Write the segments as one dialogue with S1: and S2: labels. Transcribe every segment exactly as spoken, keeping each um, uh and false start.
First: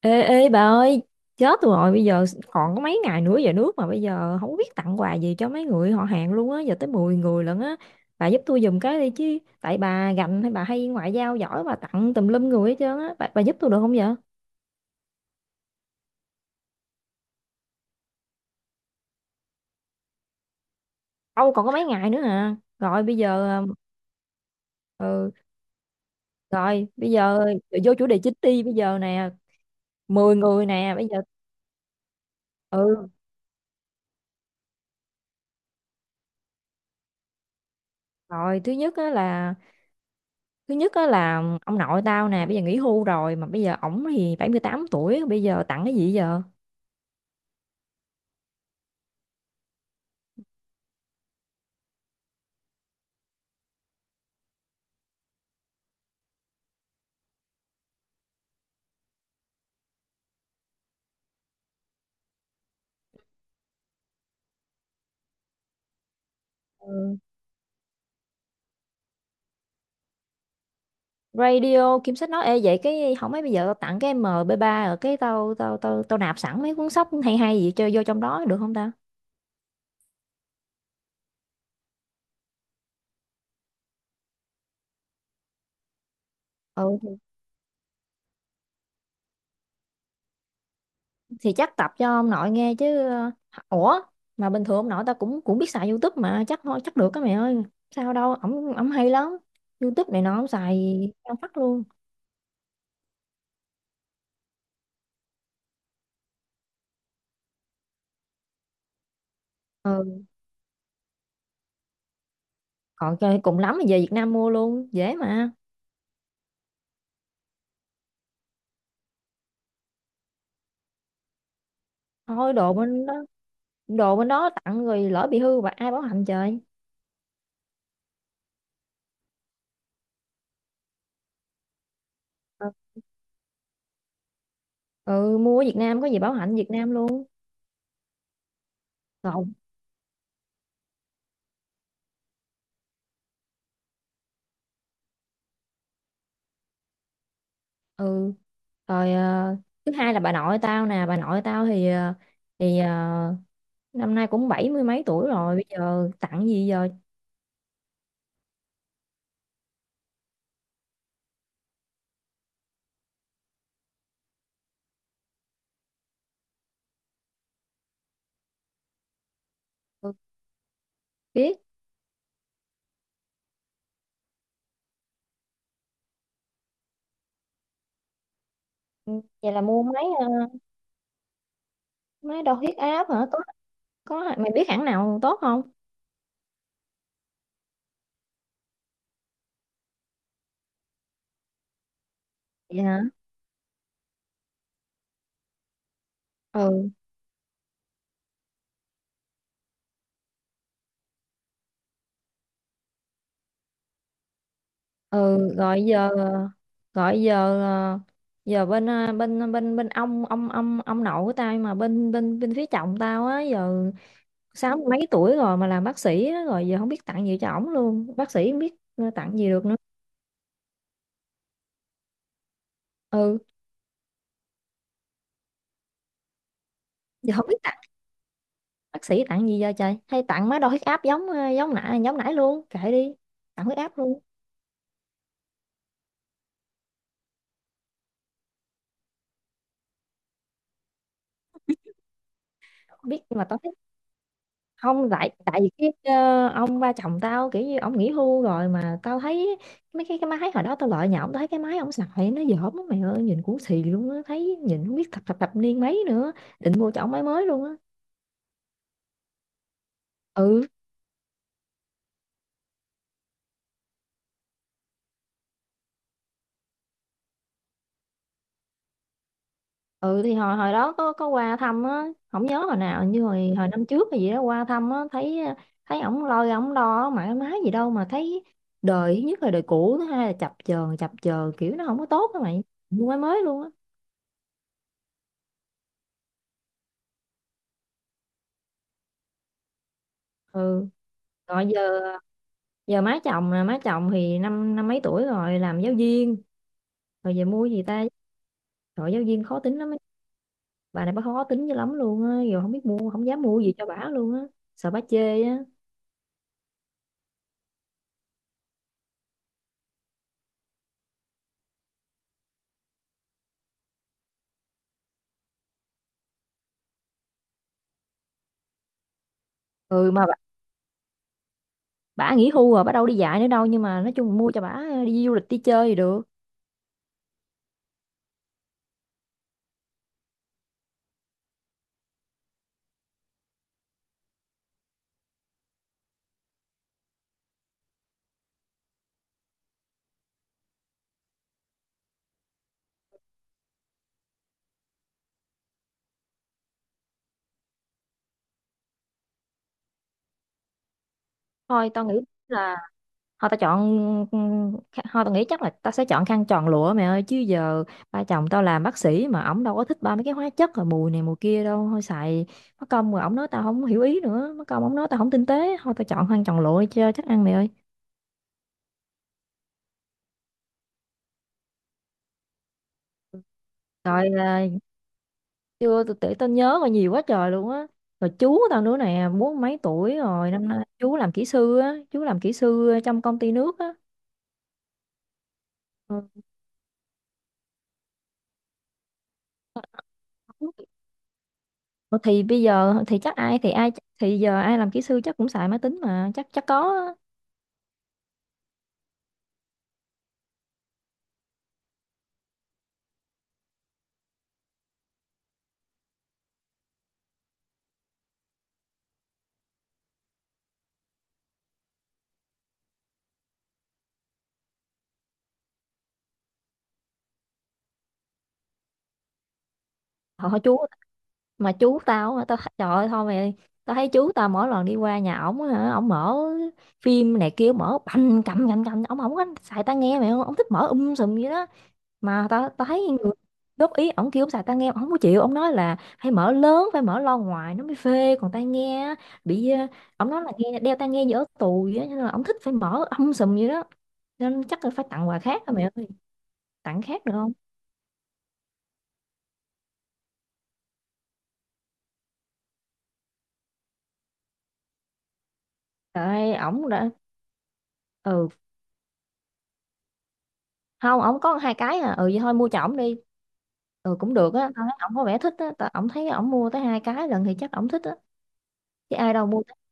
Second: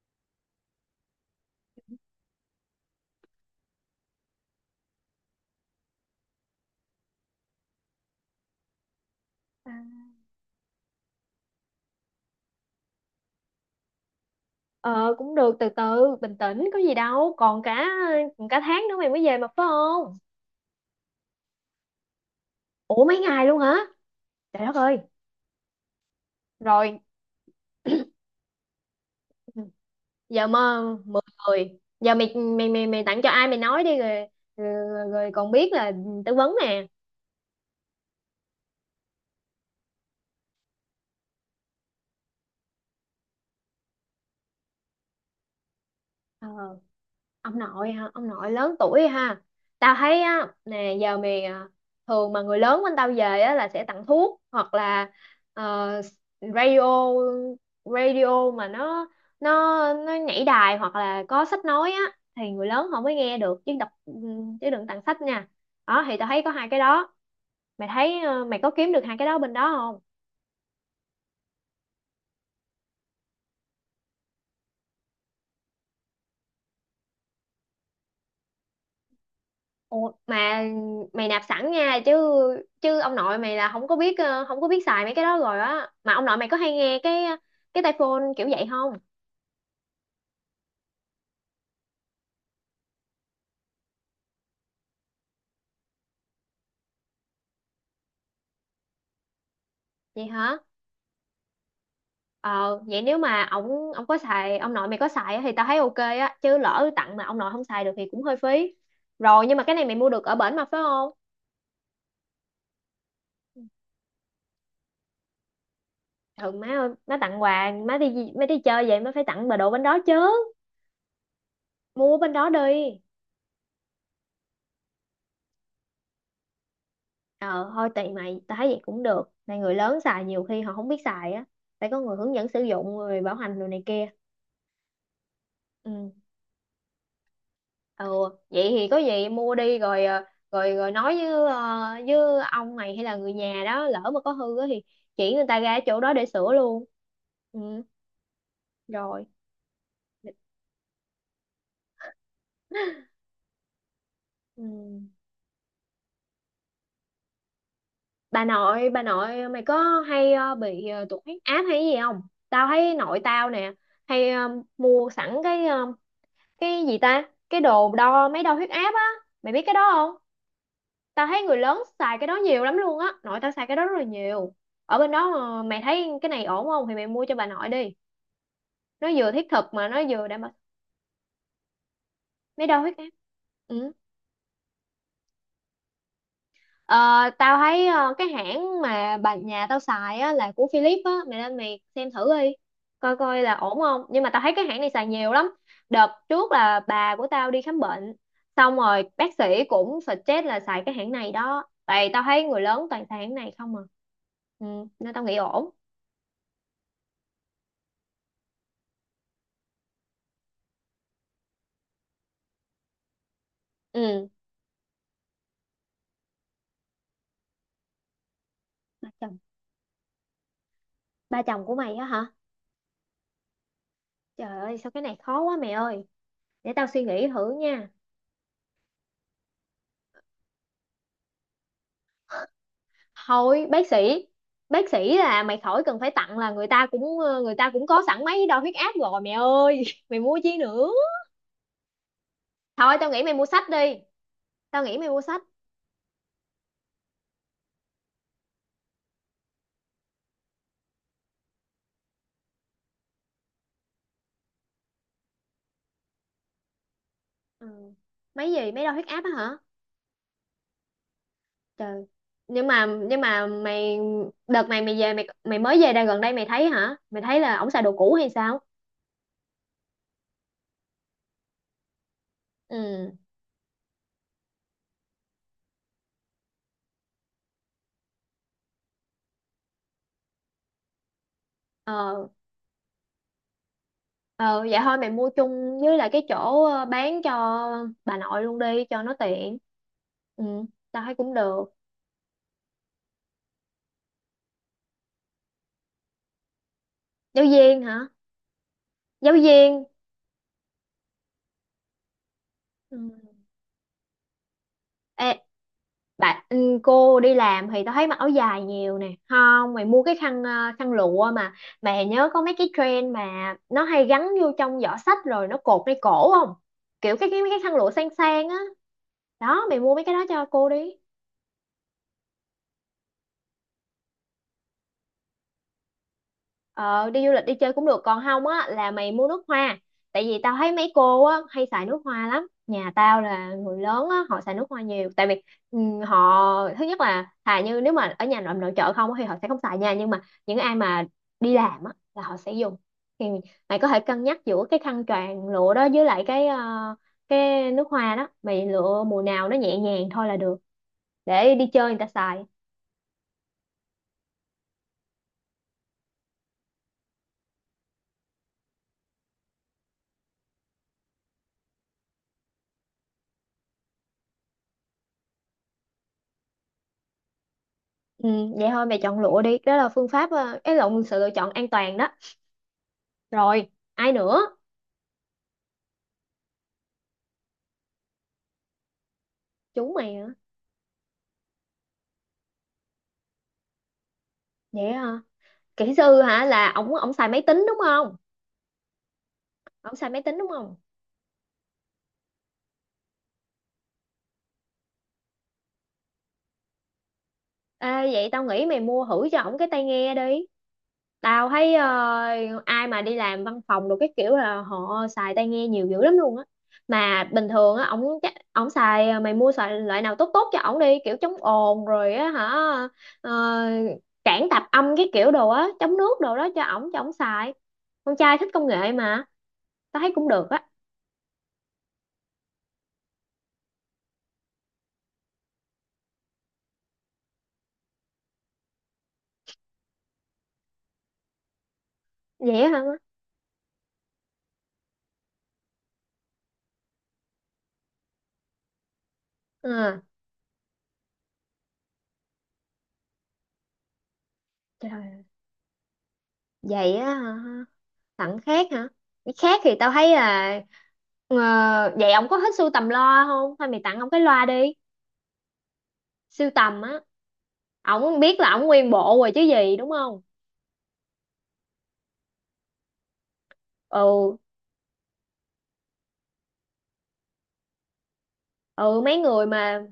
S1: Ê, ê bà ơi, chết rồi bây giờ, còn có mấy ngày nữa về nước mà bây giờ không biết tặng quà gì cho mấy người họ hàng luôn á, giờ tới mười người lận á. Bà giúp tôi giùm cái đi chứ, tại
S2: À.
S1: bà gành hay bà hay ngoại giao giỏi, bà tặng tùm lum người hết trơn á. Bà, bà giúp tôi được không vậy?
S2: ờ Cũng được, từ từ bình tĩnh có gì đâu, còn cả còn cả tháng nữa mày mới về mà phải không?
S1: Âu còn có mấy ngày nữa à. Rồi
S2: Ủa,
S1: bây
S2: mấy ngày luôn
S1: giờ
S2: hả? Trời đất ơi.
S1: ừ, rồi
S2: Rồi
S1: bây giờ vô chủ đề chính đi. Bây giờ nè, mười
S2: giờ
S1: người
S2: mà
S1: nè bây
S2: mười
S1: giờ.
S2: người giờ mày mày mày mày
S1: Ừ.
S2: tặng cho ai mày nói đi rồi. Rồi, rồi còn biết là tư vấn nè.
S1: Rồi thứ nhất á là thứ nhất á là ông nội tao nè, bây giờ nghỉ hưu rồi, mà bây giờ ổng thì bảy mươi tám tuổi, bây giờ tặng cái gì giờ?
S2: Ờ, ông nội hả? Ông nội lớn tuổi ha. Tao thấy á nè, giờ mày à, thường mà người lớn bên tao về á là sẽ tặng thuốc hoặc là ờ, radio. Radio mà nó nó nó nhảy đài, hoặc là có sách nói á, thì người lớn họ mới nghe được, chứ đọc chứ đừng tặng sách nha. Đó, thì tao thấy có hai cái đó.
S1: Ừ.
S2: Mày thấy ờ, mày có kiếm được hai cái đó bên đó không?
S1: Radio Kim Sách nói, ê vậy cái không mấy, bây giờ tao tặng cái em pê ba, ở cái tao tao tao tao nạp sẵn mấy cuốn sách hay hay gì chơi vô trong đó được không ta?
S2: Ủa, mà mày nạp sẵn nha, chứ chứ ông nội mày là không có biết ờ, không có biết xài mấy cái đó rồi á. Mà ông nội mày có hay nghe
S1: Ừ thì,
S2: cái cái tai phone kiểu vậy không?
S1: thì chắc tập cho ông nội nghe chứ, ờ, ủa mà bình thường ông nội tao cũng cũng biết xài YouTube mà, chắc thôi chắc được cái mẹ ơi. Sao đâu, ổng ổng hay lắm. YouTube này
S2: Vậy
S1: nó ổng
S2: hả?
S1: xài cao phát luôn.
S2: Ờ, vậy nếu mà ông ông có xài, ông nội mày có xài á, thì tao thấy ok á, chứ lỡ tặng mà ông nội không xài được thì cũng hơi phí. Rồi nhưng mà cái này mày mua được
S1: Ừ,
S2: ở bển mà phải không?
S1: còn chơi cùng lắm thì về Việt Nam mua luôn, dễ mà.
S2: Thường má ơi, má tặng quà, má đi má đi chơi vậy má phải tặng bà đồ bên đó chứ, mua bên đó
S1: Thôi đồ
S2: đi.
S1: bên đó, đồ bên đó tặng rồi lỡ bị hư và ai bảo hành trời.
S2: Ờ thôi tùy mày, tao thấy vậy cũng được, này người lớn xài nhiều khi họ không biết xài á, phải có người hướng dẫn sử dụng, người bảo hành đồ này kia.
S1: Ừ, mua ở Việt Nam có gì
S2: Ừ.
S1: bảo hành Việt Nam luôn.
S2: Ừ, vậy thì có gì
S1: Lộn.
S2: mua đi rồi ờ, rồi rồi nói với ờ, với ông mày hay là người nhà đó, lỡ mà có hư á thì chỉ người ta ra ở chỗ đó để sửa luôn. Ừ.
S1: Ừ. Rồi
S2: Rồi.
S1: ờ, thứ hai là bà nội tao nè. Bà nội tao thì ờ, thì ờ, năm nay cũng
S2: Ừ.
S1: bảy mươi mấy tuổi rồi, bây giờ tặng gì giờ?
S2: Bà nội, bà nội mày có hay ờ, bị ờ, tụt huyết áp hay gì không? Tao thấy nội tao nè hay ờ, mua sẵn cái ờ, cái gì ta, cái đồ đo mấy đo huyết áp á, mày biết cái đó không?
S1: Tôi
S2: Tao thấy người
S1: biết.
S2: lớn xài cái đó nhiều lắm luôn á, nội tao xài cái đó rất là nhiều. Ở bên đó ờ, mày thấy cái này ổn không thì mày mua cho bà nội đi, nó
S1: Ừ,
S2: vừa thiết
S1: vậy là
S2: thực
S1: mua
S2: mà nó
S1: máy, ờ,
S2: vừa đảm bảo.
S1: máy đo
S2: Mấy
S1: huyết
S2: đo huyết
S1: áp
S2: áp.
S1: hả? Tốt.
S2: Ừ.
S1: Có, mày biết hãng nào tốt không?
S2: Ờ, tao thấy ờ, cái hãng mà bà nhà tao xài á, là của Philips á, mày lên mày xem thử đi,
S1: Vậy hả?
S2: coi coi là ổn không. Nhưng mà tao thấy cái hãng này xài nhiều lắm. Đợt trước là
S1: Ừ.
S2: bà của tao đi khám bệnh, xong rồi bác sĩ cũng suggest là xài cái hãng này đó. Tại tao thấy người lớn toàn xài hãng này không à, ừ, nên tao nghĩ
S1: ừ
S2: ổn.
S1: gọi giờ gọi giờ ờ, Giờ bên, ờ, bên bên bên ông ông ông ông nội của tao, nhưng mà bên bên bên phía chồng tao á, giờ
S2: Ừ,
S1: sáu mươi mấy tuổi rồi mà làm bác sĩ á, rồi giờ không biết tặng gì cho ổng luôn. Bác sĩ, không biết
S2: ba
S1: ờ, tặng
S2: chồng,
S1: gì được nữa.
S2: ba chồng của mày á hả?
S1: Ừ,
S2: Trời ơi, sao cái này khó quá mày ơi, để tao suy nghĩ
S1: giờ không
S2: thử
S1: biết tặng.
S2: nha.
S1: Bác sĩ tặng gì giờ trời, hay tặng má đo huyết áp giống ờ, giống nãy giống nãy luôn, kệ đi. Tặng
S2: Thôi
S1: huyết
S2: bác
S1: áp luôn.
S2: sĩ. Bác sĩ là mày khỏi cần phải tặng, là người ta cũng ờ, người ta cũng có sẵn máy đo huyết áp rồi mẹ ơi mày mua chi nữa. Thôi
S1: Không
S2: tao
S1: biết
S2: nghĩ mày
S1: nhưng mà
S2: mua
S1: tao
S2: sách
S1: thích.
S2: đi. Tao nghĩ
S1: Không,
S2: mày mua
S1: tại
S2: sách.
S1: tại vì cái ờ, ông ba chồng tao, kiểu như ông nghỉ hưu rồi mà tao thấy mấy cái cái máy hồi đó tao lợi nhà ổng, tao thấy cái máy ông xài nó dởm lắm mày ơi, nhìn cũng xì luôn á, thấy nhìn không biết thập thập thập niên mấy nữa. Định mua cho ổng máy mới luôn
S2: Ừ.
S1: á.
S2: Máy gì, máy đo huyết áp á hả?
S1: Ừ.
S2: Trời. Nhưng mà nhưng mà mày, đợt này mày về, mày mày mới về đây gần đây mày thấy hả? Mày thấy là ổng xài đồ cũ hay sao?
S1: ừ thì hồi hồi đó có có qua thăm á, không nhớ hồi nào,
S2: Ừ.
S1: như hồi hồi năm trước hay gì đó qua thăm á, thấy, thấy ổng lôi ổng đo mãi má gì đâu mà thấy, đời thứ nhất là đời cũ, thứ hai là chập chờn chập chờn kiểu nó không có
S2: Ờ.
S1: tốt á mày. Mua máy mới luôn á.
S2: Ờ vậy thôi mày mua chung với lại cái chỗ ờ, bán cho bà nội luôn đi cho nó tiện. Ừ,
S1: Ừ.
S2: tao thấy cũng được.
S1: Rồi giờ, giờ má chồng, là má chồng thì năm năm mấy tuổi rồi, làm giáo viên. Rồi
S2: Giáo
S1: giờ mua
S2: viên
S1: gì ta?
S2: hả?
S1: Rồi giáo
S2: Giáo
S1: viên khó tính
S2: viên.
S1: lắm ấy. Bà này bà khó tính dữ lắm luôn á, rồi không biết
S2: Ừ.
S1: mua, không dám mua gì cho bả luôn á, sợ bả
S2: Ê,
S1: chê á.
S2: bạn, ừ, cô đi làm thì tao thấy mặc áo dài nhiều nè, không mày mua cái khăn ờ, khăn lụa mà, mày nhớ có mấy cái trend mà nó hay gắn vô trong giỏ xách rồi nó cột ngay cổ không, kiểu cái cái mấy cái khăn lụa sang sang á, đó mày mua mấy
S1: Ừ
S2: cái đó
S1: mà
S2: cho cô đi.
S1: bả nghỉ hưu rồi, bả đâu đi dạy nữa đâu, nhưng mà nói chung mua cho bả đi du lịch đi chơi thì được.
S2: Ờ, đi du lịch đi chơi cũng được, còn không á là mày mua nước hoa, tại vì tao thấy mấy cô á hay xài nước hoa lắm, nhà tao là người lớn á họ xài nước hoa nhiều, tại vì ừ, họ thứ nhất là thà như nếu mà ở nhà nội nội trợ không á thì họ sẽ không xài nha, nhưng mà những ai mà đi làm á là họ sẽ dùng, thì mày có thể cân nhắc giữa cái khăn choàng lụa đó với lại cái ờ, cái nước hoa đó, mày lựa mùa nào nó nhẹ nhàng thôi là được, để đi chơi
S1: Thôi
S2: người
S1: tao
S2: ta
S1: nghĩ
S2: xài.
S1: là thôi tao chọn thôi tao nghĩ chắc là tao sẽ chọn khăn tròn lụa mẹ ơi. Chứ giờ ba chồng tao làm bác sĩ mà, ổng đâu có thích ba mấy cái hóa chất rồi mùi này mùi kia đâu. Thôi xài mất công rồi ổng nói tao không hiểu ý, nữa mất công ổng nói tao không tinh tế. Thôi tao chọn khăn tròn lụa đi cho chắc ăn mẹ ơi.
S2: Ừ, vậy thôi mày chọn lụa đi, đó là phương pháp ờ, cái lộn, sự lựa chọn an toàn đó. Rồi, ai
S1: Rồi
S2: nữa?
S1: là, chưa tôi tự tao nhớ rồi, nhiều quá trời luôn á. Rồi chú tao nữa nè, bốn mấy
S2: Chú mày
S1: tuổi
S2: hả?
S1: rồi, năm nay chú làm kỹ sư á, chú làm kỹ sư trong công ty nước á.
S2: Vậy hả? Kỹ sư
S1: Ừ.
S2: hả, là ổng, ổng xài máy tính đúng không? Ổng xài máy tính đúng không?
S1: Ủa thì bây giờ thì chắc ai thì ai, thì giờ ai làm kỹ sư chắc cũng xài máy tính mà, chắc chắc có á.
S2: Ê, vậy tao nghĩ mày mua thử cho ổng cái tai nghe đi. Tao thấy ờ, ai mà đi làm văn phòng đồ cái kiểu là họ xài tai nghe nhiều dữ lắm luôn á. Mà bình thường á ổng chắc ổng xài, mày mua xài loại nào tốt tốt cho ổng đi, kiểu chống ồn rồi á hả? Ờ, cản tạp âm cái kiểu đồ á, chống nước đồ đó cho ổng, cho ổng xài. Con trai thích công nghệ mà, tao thấy cũng
S1: Họ
S2: được
S1: họ
S2: á.
S1: chú mà, chú tao á, tao th- trời ơi thôi mày, tao thấy chú tao mỗi lần đi qua nhà ổng á hả, ổng mở phim này kia mở bành cầm cầm cầm, ổng không có xài tai nghe mày, ổng thích mở um sùm vậy đó. Mà
S2: Vậy
S1: tao
S2: hả?
S1: tao thấy người góp ý ổng, kêu ổng xài tai nghe ổng không có chịu, ổng nói là phải mở lớn, phải mở loa ngoài nó mới phê, còn tai nghe á, bị ờ,
S2: À,
S1: ổng nói là nghe đeo tai nghe dở tù vậy á, nên là ổng thích phải mở um sùm vậy đó. Nên chắc
S2: trời
S1: là phải
S2: ơi,
S1: tặng quà khác rồi mày ơi.
S2: vậy
S1: Tặng
S2: á
S1: khác được không?
S2: hả? Tặng khác hả, cái khác thì tao thấy là ờ, vậy ông có thích sưu tầm loa không, thôi mày tặng ông cái loa đi.
S1: Trời
S2: Sưu
S1: ơi
S2: tầm
S1: ổng
S2: á,
S1: đã.
S2: ổng biết
S1: Ừ,
S2: là ổng nguyên bộ rồi chứ gì đúng không?
S1: không ổng có hai cái à. Ừ vậy thôi mua cho ổng đi. Ừ cũng
S2: Ừ.
S1: được á, tao thấy ổng có vẻ thích á, tao ổng thấy ổng mua tới hai cái lần thì chắc ổng thích á,
S2: Ừ,
S1: chứ
S2: mấy
S1: ai đâu
S2: người
S1: mua tới—
S2: mà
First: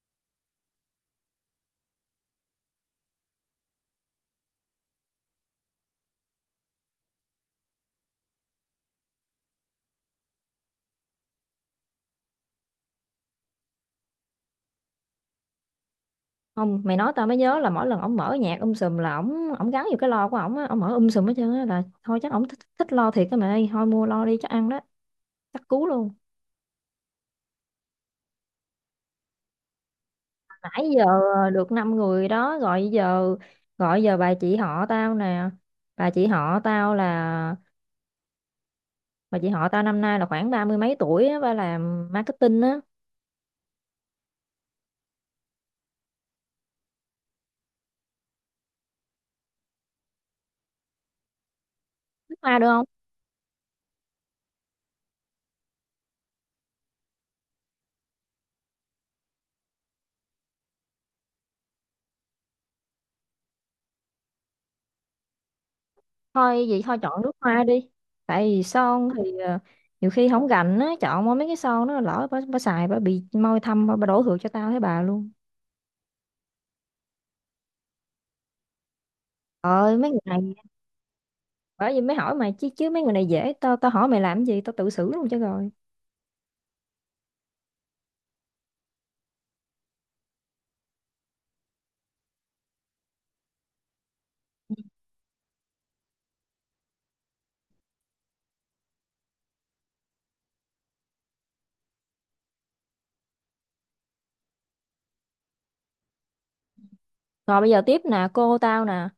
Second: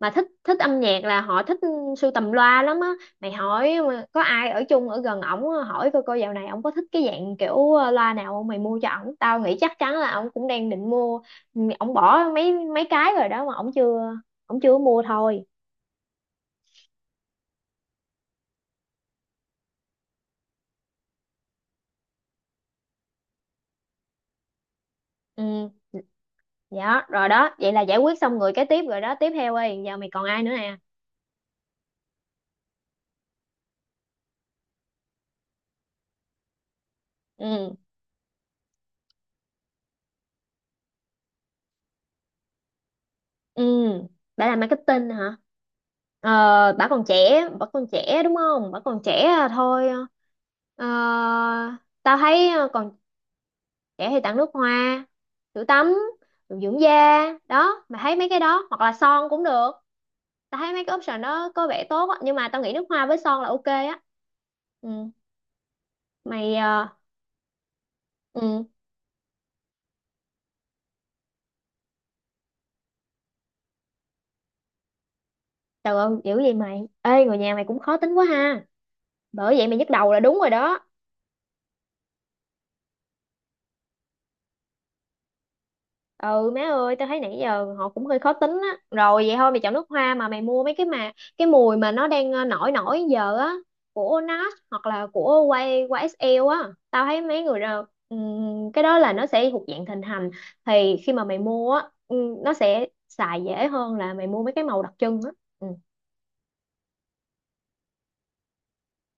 S2: mà thích thích âm nhạc là họ thích sưu tầm loa lắm á, mày hỏi mà có ai ở chung ở gần ổng á, hỏi coi coi dạo này ổng có thích cái dạng kiểu ờ, loa nào không, mày mua cho ổng tao nghĩ chắc chắn là ổng cũng đang định mua. Ừ, ổng bỏ mấy mấy cái rồi đó mà ổng chưa, ổng chưa mua thôi.
S1: Không, mày nói tao mới nhớ là mỗi lần ổng mở nhạc um sùm là ổng ổng gắn vô cái lo của ổng á, ổng mở um sùm hết trơn á, là thôi chắc ổng thích, thích lo thiệt á mày ơi. Thôi mua lo đi chắc ăn đó, chắc
S2: Ừ.
S1: cú luôn.
S2: Dạ rồi đó, vậy là giải quyết xong người cái tiếp rồi đó, tiếp theo ơi giờ mày còn ai nữa nè?
S1: Nãy giờ được năm người đó. Gọi giờ gọi giờ bà chị họ tao nè. Bà chị họ tao là
S2: Ừ.
S1: bà chị họ tao năm nay là khoảng ba mươi mấy tuổi á, ba làm marketing á.
S2: Ừ, bà làm marketing hả? Ờ, bà còn trẻ, bà còn trẻ đúng không? Bà còn trẻ à, thôi. Ờ, tao
S1: Biết
S2: thấy
S1: ma
S2: ờ,
S1: được.
S2: còn trẻ thì tặng nước hoa, sữa tắm, đồ dưỡng da, đó, mày thấy mấy cái đó hoặc là son cũng được. Tao thấy mấy cái option đó có vẻ tốt á, nhưng mà tao nghĩ nước hoa với son là ok á. Ừ, mày
S1: Thôi vậy
S2: ờ,
S1: thôi chọn nước hoa đi. Tại vì
S2: ừ,
S1: son thì ờ, nhiều khi không gành á, chọn mua mấy cái son nó lỡ bà, bà xài bà bị môi thâm, bà, bà đổ thừa cho tao thấy bà luôn.
S2: trời ơi, dữ vậy mày. Ê, người nhà mày cũng khó tính quá ha. Bởi vậy
S1: Trời
S2: mày nhức
S1: ơi mấy
S2: đầu là
S1: người
S2: đúng
S1: này,
S2: rồi đó.
S1: bởi vì mới hỏi mày chứ chứ mấy người này dễ, tao tao hỏi mày làm gì, tao tự xử luôn cho rồi.
S2: Ừ má ơi, tao thấy nãy giờ họ cũng hơi khó tính á, rồi vậy thôi mày chọn nước hoa, mà mày mua mấy cái mà cái mùi mà nó đang ờ, nổi nổi giờ á, của NARS hoặc là của quay qua ét eo á, tao thấy mấy người đó, ừm, cái đó là nó sẽ thuộc dạng thịnh hành, thì khi mà mày mua á ừm, nó sẽ xài dễ hơn là mày mua mấy cái màu đặc trưng á. Ừ.
S1: Rồi bây giờ tiếp nè, cô tao nè.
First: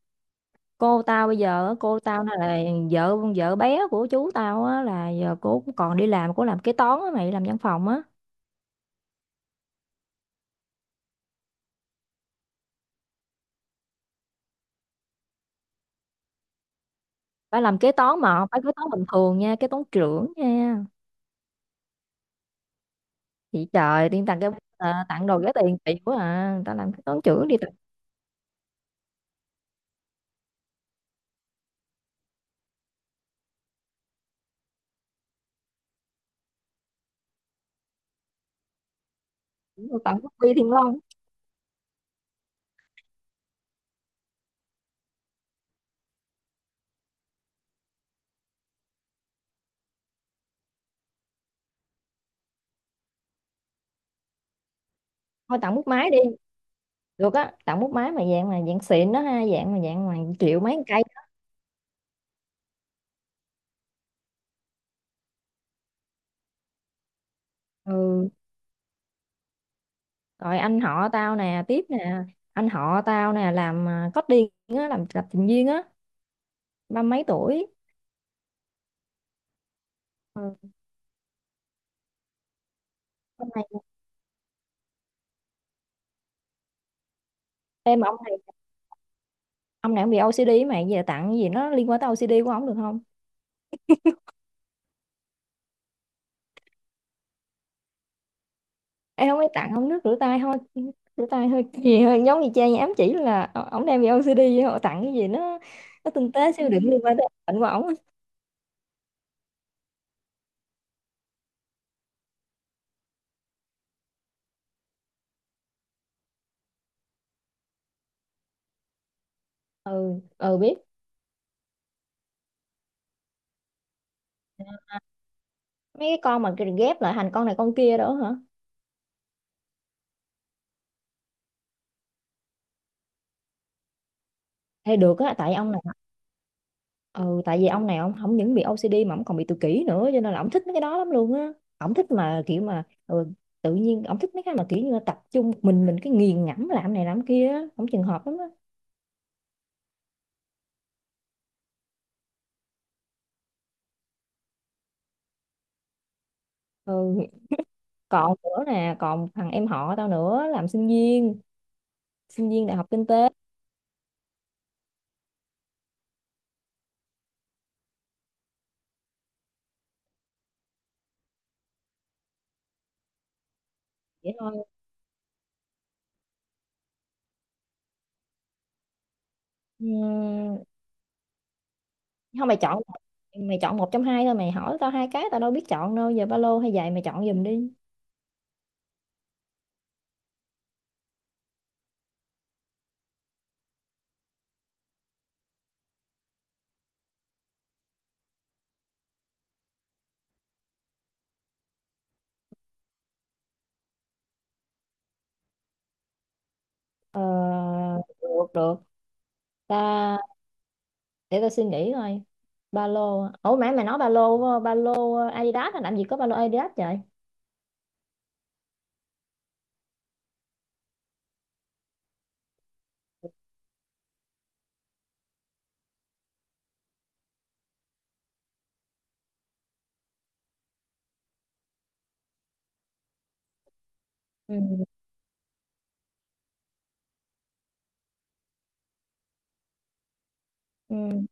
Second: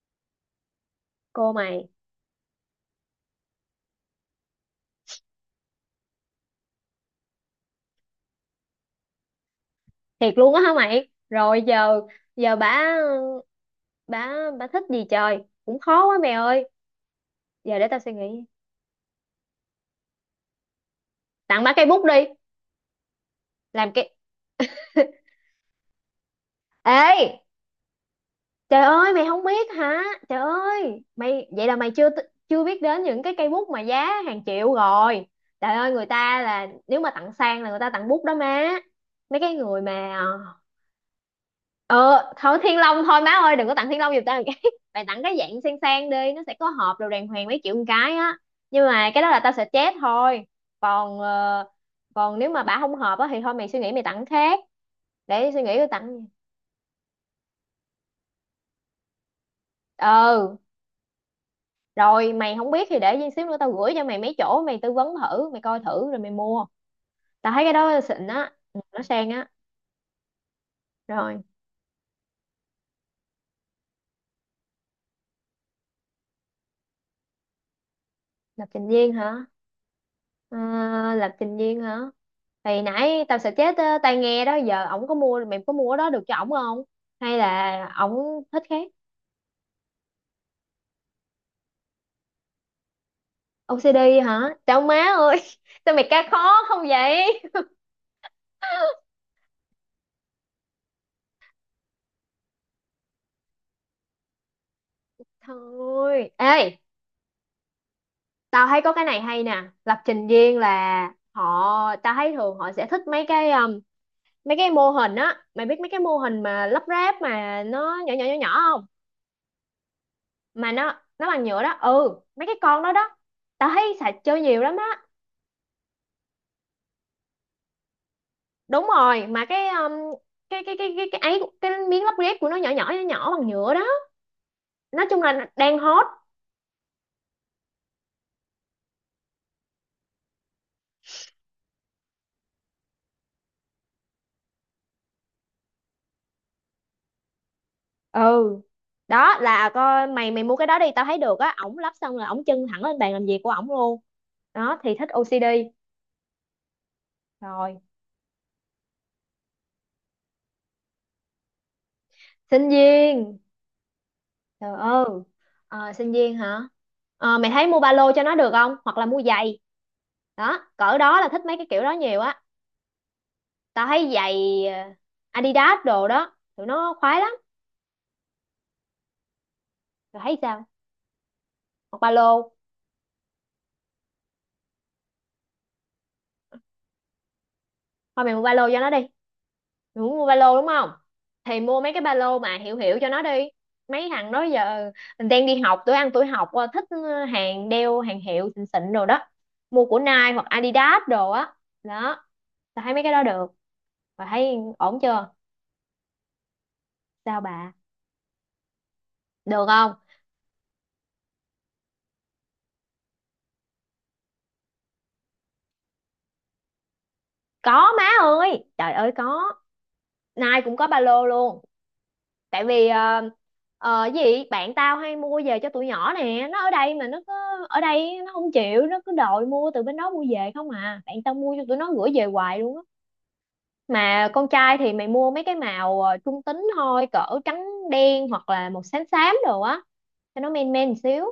S1: Cô tao bây
S2: Cô
S1: giờ á,
S2: mày,
S1: cô tao nè là vợ vợ bé của chú tao á, là giờ cô cũng còn đi làm, cô làm kế toán á mày, làm văn phòng á.
S2: thiệt luôn á hả mày, rồi giờ giờ bả bả bả thích gì trời, cũng khó quá mày ơi.
S1: Phải làm
S2: Giờ để
S1: kế
S2: tao suy
S1: toán mà
S2: nghĩ,
S1: không phải kế toán bình thường nha, kế toán trưởng nha.
S2: tặng bả cây bút đi.
S1: Chị
S2: Làm
S1: trời
S2: cây.
S1: tiên tặng cái, à tặng đồ rẻ tiền chị quá, à tao làm cái
S2: Ê,
S1: tốn chữ đi tặng.
S2: trời ơi mày không biết hả? Trời ơi, mày vậy là mày chưa t- chưa biết đến những cái cây bút mà giá hàng triệu rồi. Trời ơi, người ta là nếu mà tặng sang là người ta tặng bút đó má. Mấy cái người
S1: Tặng
S2: mà
S1: bút bi Thiên Long.
S2: ờ thôi Thiên Long thôi má ơi, đừng có tặng Thiên Long giùm tao một cái. Mày tặng cái dạng sang sang đi, nó sẽ có hộp đồ đàng hoàng mấy triệu một cái á. Nhưng mà cái đó là tao sẽ chết thôi. Còn ờ, còn nếu mà bả không hợp á thì thôi mày suy nghĩ mày tặng khác. Để
S1: Thôi
S2: suy
S1: tặng
S2: nghĩ
S1: bút
S2: tao
S1: máy đi.
S2: tặng.
S1: Được á, tặng bút máy mà dạng mà dạng xịn đó ha, dạng mà dạng mà
S2: Ừ,
S1: triệu mấy con cây.
S2: rồi mày không biết thì để gì xíu nữa tao gửi cho mày mấy chỗ mày tư vấn thử, mày coi thử rồi mày mua. Tao thấy cái đó xịn
S1: Ừ.
S2: á, ừ, nó sang á.
S1: Rồi anh họ tao
S2: Rồi,
S1: nè tiếp nè. Anh họ tao nè làm, à, coding á, làm lập trình viên á, ba mấy tuổi.
S2: lập trình viên hả? Ờ,
S1: Ừ.
S2: lập trình viên hả? Thì nãy tao
S1: Ông
S2: sẽ
S1: này
S2: chết, ờ, tai nghe đó giờ ổng có mua, mày có mua cái đó được cho ổng không, hay là
S1: em mà ông này,
S2: ổng thích khác?
S1: ông này ông bị âu xi đi mà, giờ tặng cái gì nó liên quan tới âu xi đi của ông được không?
S2: ô xê đê hả? Chào má ơi. Sao mày ca khó không vậy?
S1: Em không, ấy tặng ông nước rửa tay thôi. Rửa tay hơi gì, hơi giống như cha nhà ám chỉ là ổ- ổng đem về o xê đê, vậy họ tặng cái gì nó nó
S2: Thôi,
S1: tinh tế siêu
S2: ê,
S1: đỉnh liên quan tới bệnh của ổng á.
S2: tao thấy có cái này hay nè, lập trình viên là họ, tao thấy thường họ sẽ thích mấy cái um, mấy cái mô hình á, mày biết mấy cái mô hình mà lắp ráp mà nó nhỏ nhỏ nhỏ nhỏ không?
S1: ừ ừ
S2: Mà
S1: biết.
S2: nó nó bằng nhựa đó, ừ, mấy cái con đó đó, tao thấy xài chơi nhiều lắm á.
S1: Mấy cái con mà cái ghép lại thành con này con kia đó hả?
S2: Đúng rồi, mà cái um, cái cái cái cái cái ấy cái miếng lắp ghép của nó nhỏ nhỏ nhỏ nhỏ bằng nhựa đó.
S1: Hay
S2: Nói
S1: được
S2: chung
S1: á,
S2: là
S1: tại ông
S2: đang
S1: này.
S2: hot.
S1: Ừ tại vì ông này, ông không những bị âu xi đi mà ông còn bị tự kỷ nữa, cho nên là ông thích mấy cái đó lắm luôn á. Ông thích mà kiểu mà ừ, tự nhiên ông thích mấy cái mà kiểu như là tập trung một mình mình cái nghiền ngẫm làm này làm kia á, ông trường hợp lắm á.
S2: Ừ, đó là coi, mày mày mua cái đó đi, tao thấy được á. Ổng lắp xong là ổng chân thẳng lên bàn làm việc của ổng luôn. Đó thì thích ô xê đê.
S1: Ừ.
S2: Rồi,
S1: Còn nữa nè, còn thằng em họ tao nữa, làm sinh viên, sinh viên
S2: sinh
S1: đại học kinh tế.
S2: viên. Trời ơi, ờ, sinh viên hả? Ờ, mày thấy mua ba lô cho nó được không? Hoặc là mua giày. Đó, cỡ đó là thích mấy cái kiểu đó nhiều á. Tao thấy
S1: Vậy
S2: giày,
S1: thôi.
S2: ờ, Adidas đồ đó, tụi nó khoái lắm. Rồi thấy
S1: Ừm,
S2: sao? Hoặc ba
S1: không
S2: lô.
S1: mày chọn, mày chọn một trong hai thôi, mày hỏi tao hai cái tao đâu biết chọn đâu giờ, ba lô hay giày mày chọn giùm đi.
S2: Thôi mày mua ba lô cho nó đi. Mày muốn mua ba lô đúng không? Thì mua mấy cái ba lô mà hiệu hiệu cho nó đi. Mấy thằng đó giờ mình đang đi học, tuổi ăn tuổi học, ờ, thích ờ, hàng đeo hàng hiệu xịn xịn đồ đó. Mua của Nike hoặc Adidas đồ á. Đó, tao thấy mấy cái đó được. Và thấy ổn chưa?
S1: ờ,
S2: Sao bà?
S1: được được
S2: Được không?
S1: ta, để tao suy nghĩ coi. Ba lô, ủa mày mày nói ba lô, ba lô Adidas hả? Làm gì có ba lô Adidas vậy?
S2: Có má ơi, trời ơi có. Nai cũng có ba lô luôn. Tại vì ờ, ờ, cái gì bạn tao hay mua về cho tụi nhỏ nè, nó ở đây mà nó cứ ở đây nó không chịu, nó cứ đòi mua từ bên đó mua về không à. Bạn tao mua cho tụi nó gửi về hoài luôn á. Mà con trai
S1: Ừ,
S2: thì mày mua mấy cái màu ờ, trung tính thôi, cỡ trắng đen hoặc là màu xám xám đồ á, cho nó men men một xíu.
S1: ừ,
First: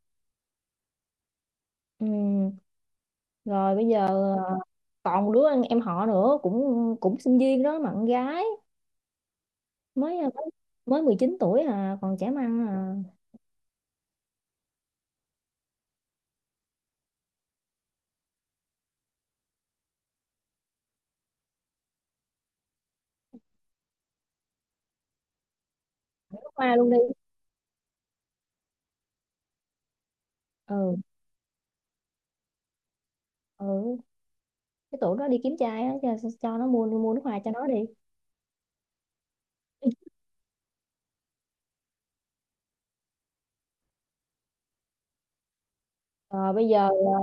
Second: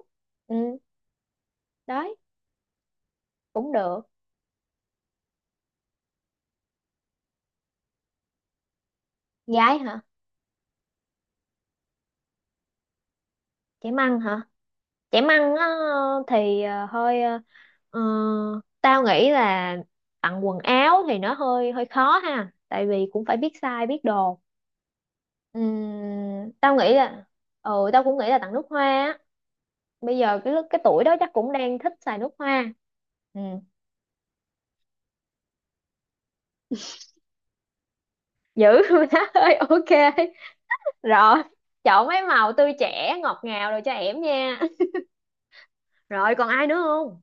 S2: Ừ,
S1: ừ.
S2: đấy, cũng
S1: Rồi bây
S2: được.
S1: giờ ờ, còn đứa em em họ nữa, cũng cũng sinh viên đó, mà con gái,
S2: Gái hả?
S1: mới mới mười chín tuổi à, còn trẻ măng à.
S2: Trẻ măng hả? Chẻ măng á. Thì ờ, hơi ờ, ờ, tao nghĩ là tặng quần áo thì nó hơi hơi khó ha, tại vì cũng phải biết size biết đồ.
S1: Nước
S2: Ừm, tao
S1: hoa luôn
S2: nghĩ
S1: đi.
S2: là ừ, tao cũng nghĩ là tặng nước hoa á. Bây giờ cái lúc- cái
S1: Ừ.
S2: tuổi đó chắc cũng đang thích xài nước hoa. Ừ,
S1: Ừ, cái tụi nó đi kiếm trai á, cho, cho nó mua mua nước hoa cho nó đi.
S2: dữ má ơi, ok. Rồi, chọn mấy màu tươi trẻ ngọt ngào rồi cho em nha. Rồi còn
S1: Ờ,
S2: ai
S1: bây
S2: nữa
S1: giờ ờ,
S2: không?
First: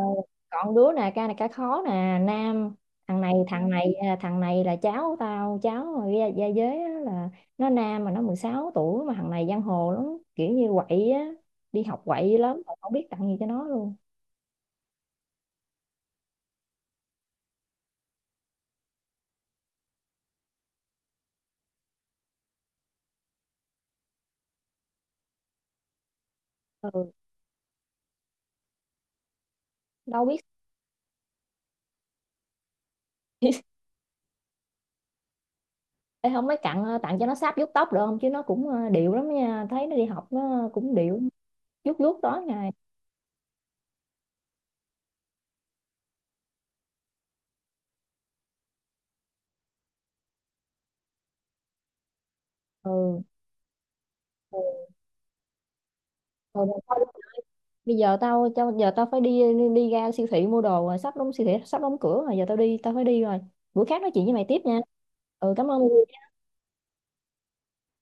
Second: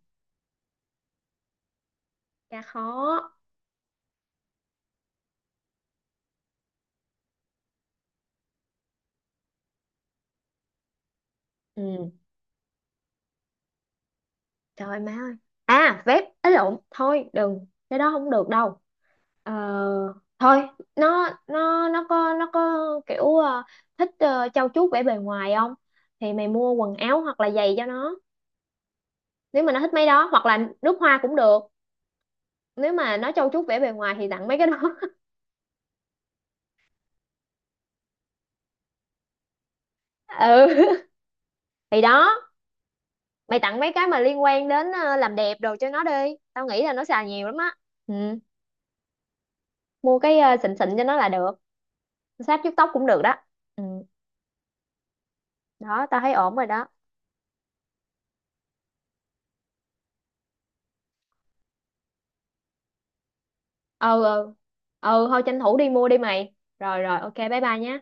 S1: còn đứa nè ca này ca khó nè,
S2: Cha
S1: nam.
S2: khó.
S1: Thằng này thằng này à, thằng này là cháu tao, cháu mà gia, gia giới á, là nó nam mà nó mười sáu tuổi mà, thằng này giang hồ lắm, kiểu như quậy á, đi học
S2: Ừ.
S1: quậy lắm mà không biết tặng gì cho nó luôn.
S2: Trời ơi má ơi. À vép ấy lộn, thôi đừng, cái đó không được đâu. Ờ, thôi, nó nó nó có nó có kiểu ờ, thích ờ, trau chuốt vẻ bề ngoài không? Thì mày mua quần
S1: Ừ,
S2: áo hoặc là giày cho nó, nếu mà nó thích mấy
S1: đâu
S2: đó,
S1: biết.
S2: hoặc là nước hoa cũng được. Nếu mà nó trau chuốt vẻ bề ngoài thì tặng mấy cái đó.
S1: Ê, không mấy cặn, ờ, tặng cho nó sáp vuốt tóc được không, chứ nó cũng ờ, điệu lắm nha, thấy nó đi học nó
S2: Ừ,
S1: cũng điệu, vuốt
S2: thì
S1: vuốt
S2: đó,
S1: tối ngày.
S2: mày tặng mấy cái mà liên quan đến ờ, làm đẹp đồ cho nó đi, tao nghĩ là nó xài nhiều lắm á. Ừ, mua cái ờ, xịn xịn cho nó là được. Sáp vuốt tóc cũng được
S1: Ừ.
S2: đó. Ừ.
S1: Ừ.
S2: Đó, tao thấy ổn
S1: ừ.
S2: rồi đó.
S1: Bây giờ tao tao giờ tao phải đi, đi ra siêu thị mua đồ rồi, sắp đóng siêu thị sắp đóng cửa rồi, giờ tao đi tao phải đi rồi. Bữa khác nói
S2: Ừ
S1: chuyện với mày
S2: ừ.
S1: tiếp nha.
S2: Ừ thôi,
S1: Ừ
S2: tranh
S1: cảm
S2: thủ
S1: ơn.
S2: đi mua đi mày. Rồi rồi, ok, bye bye nhé.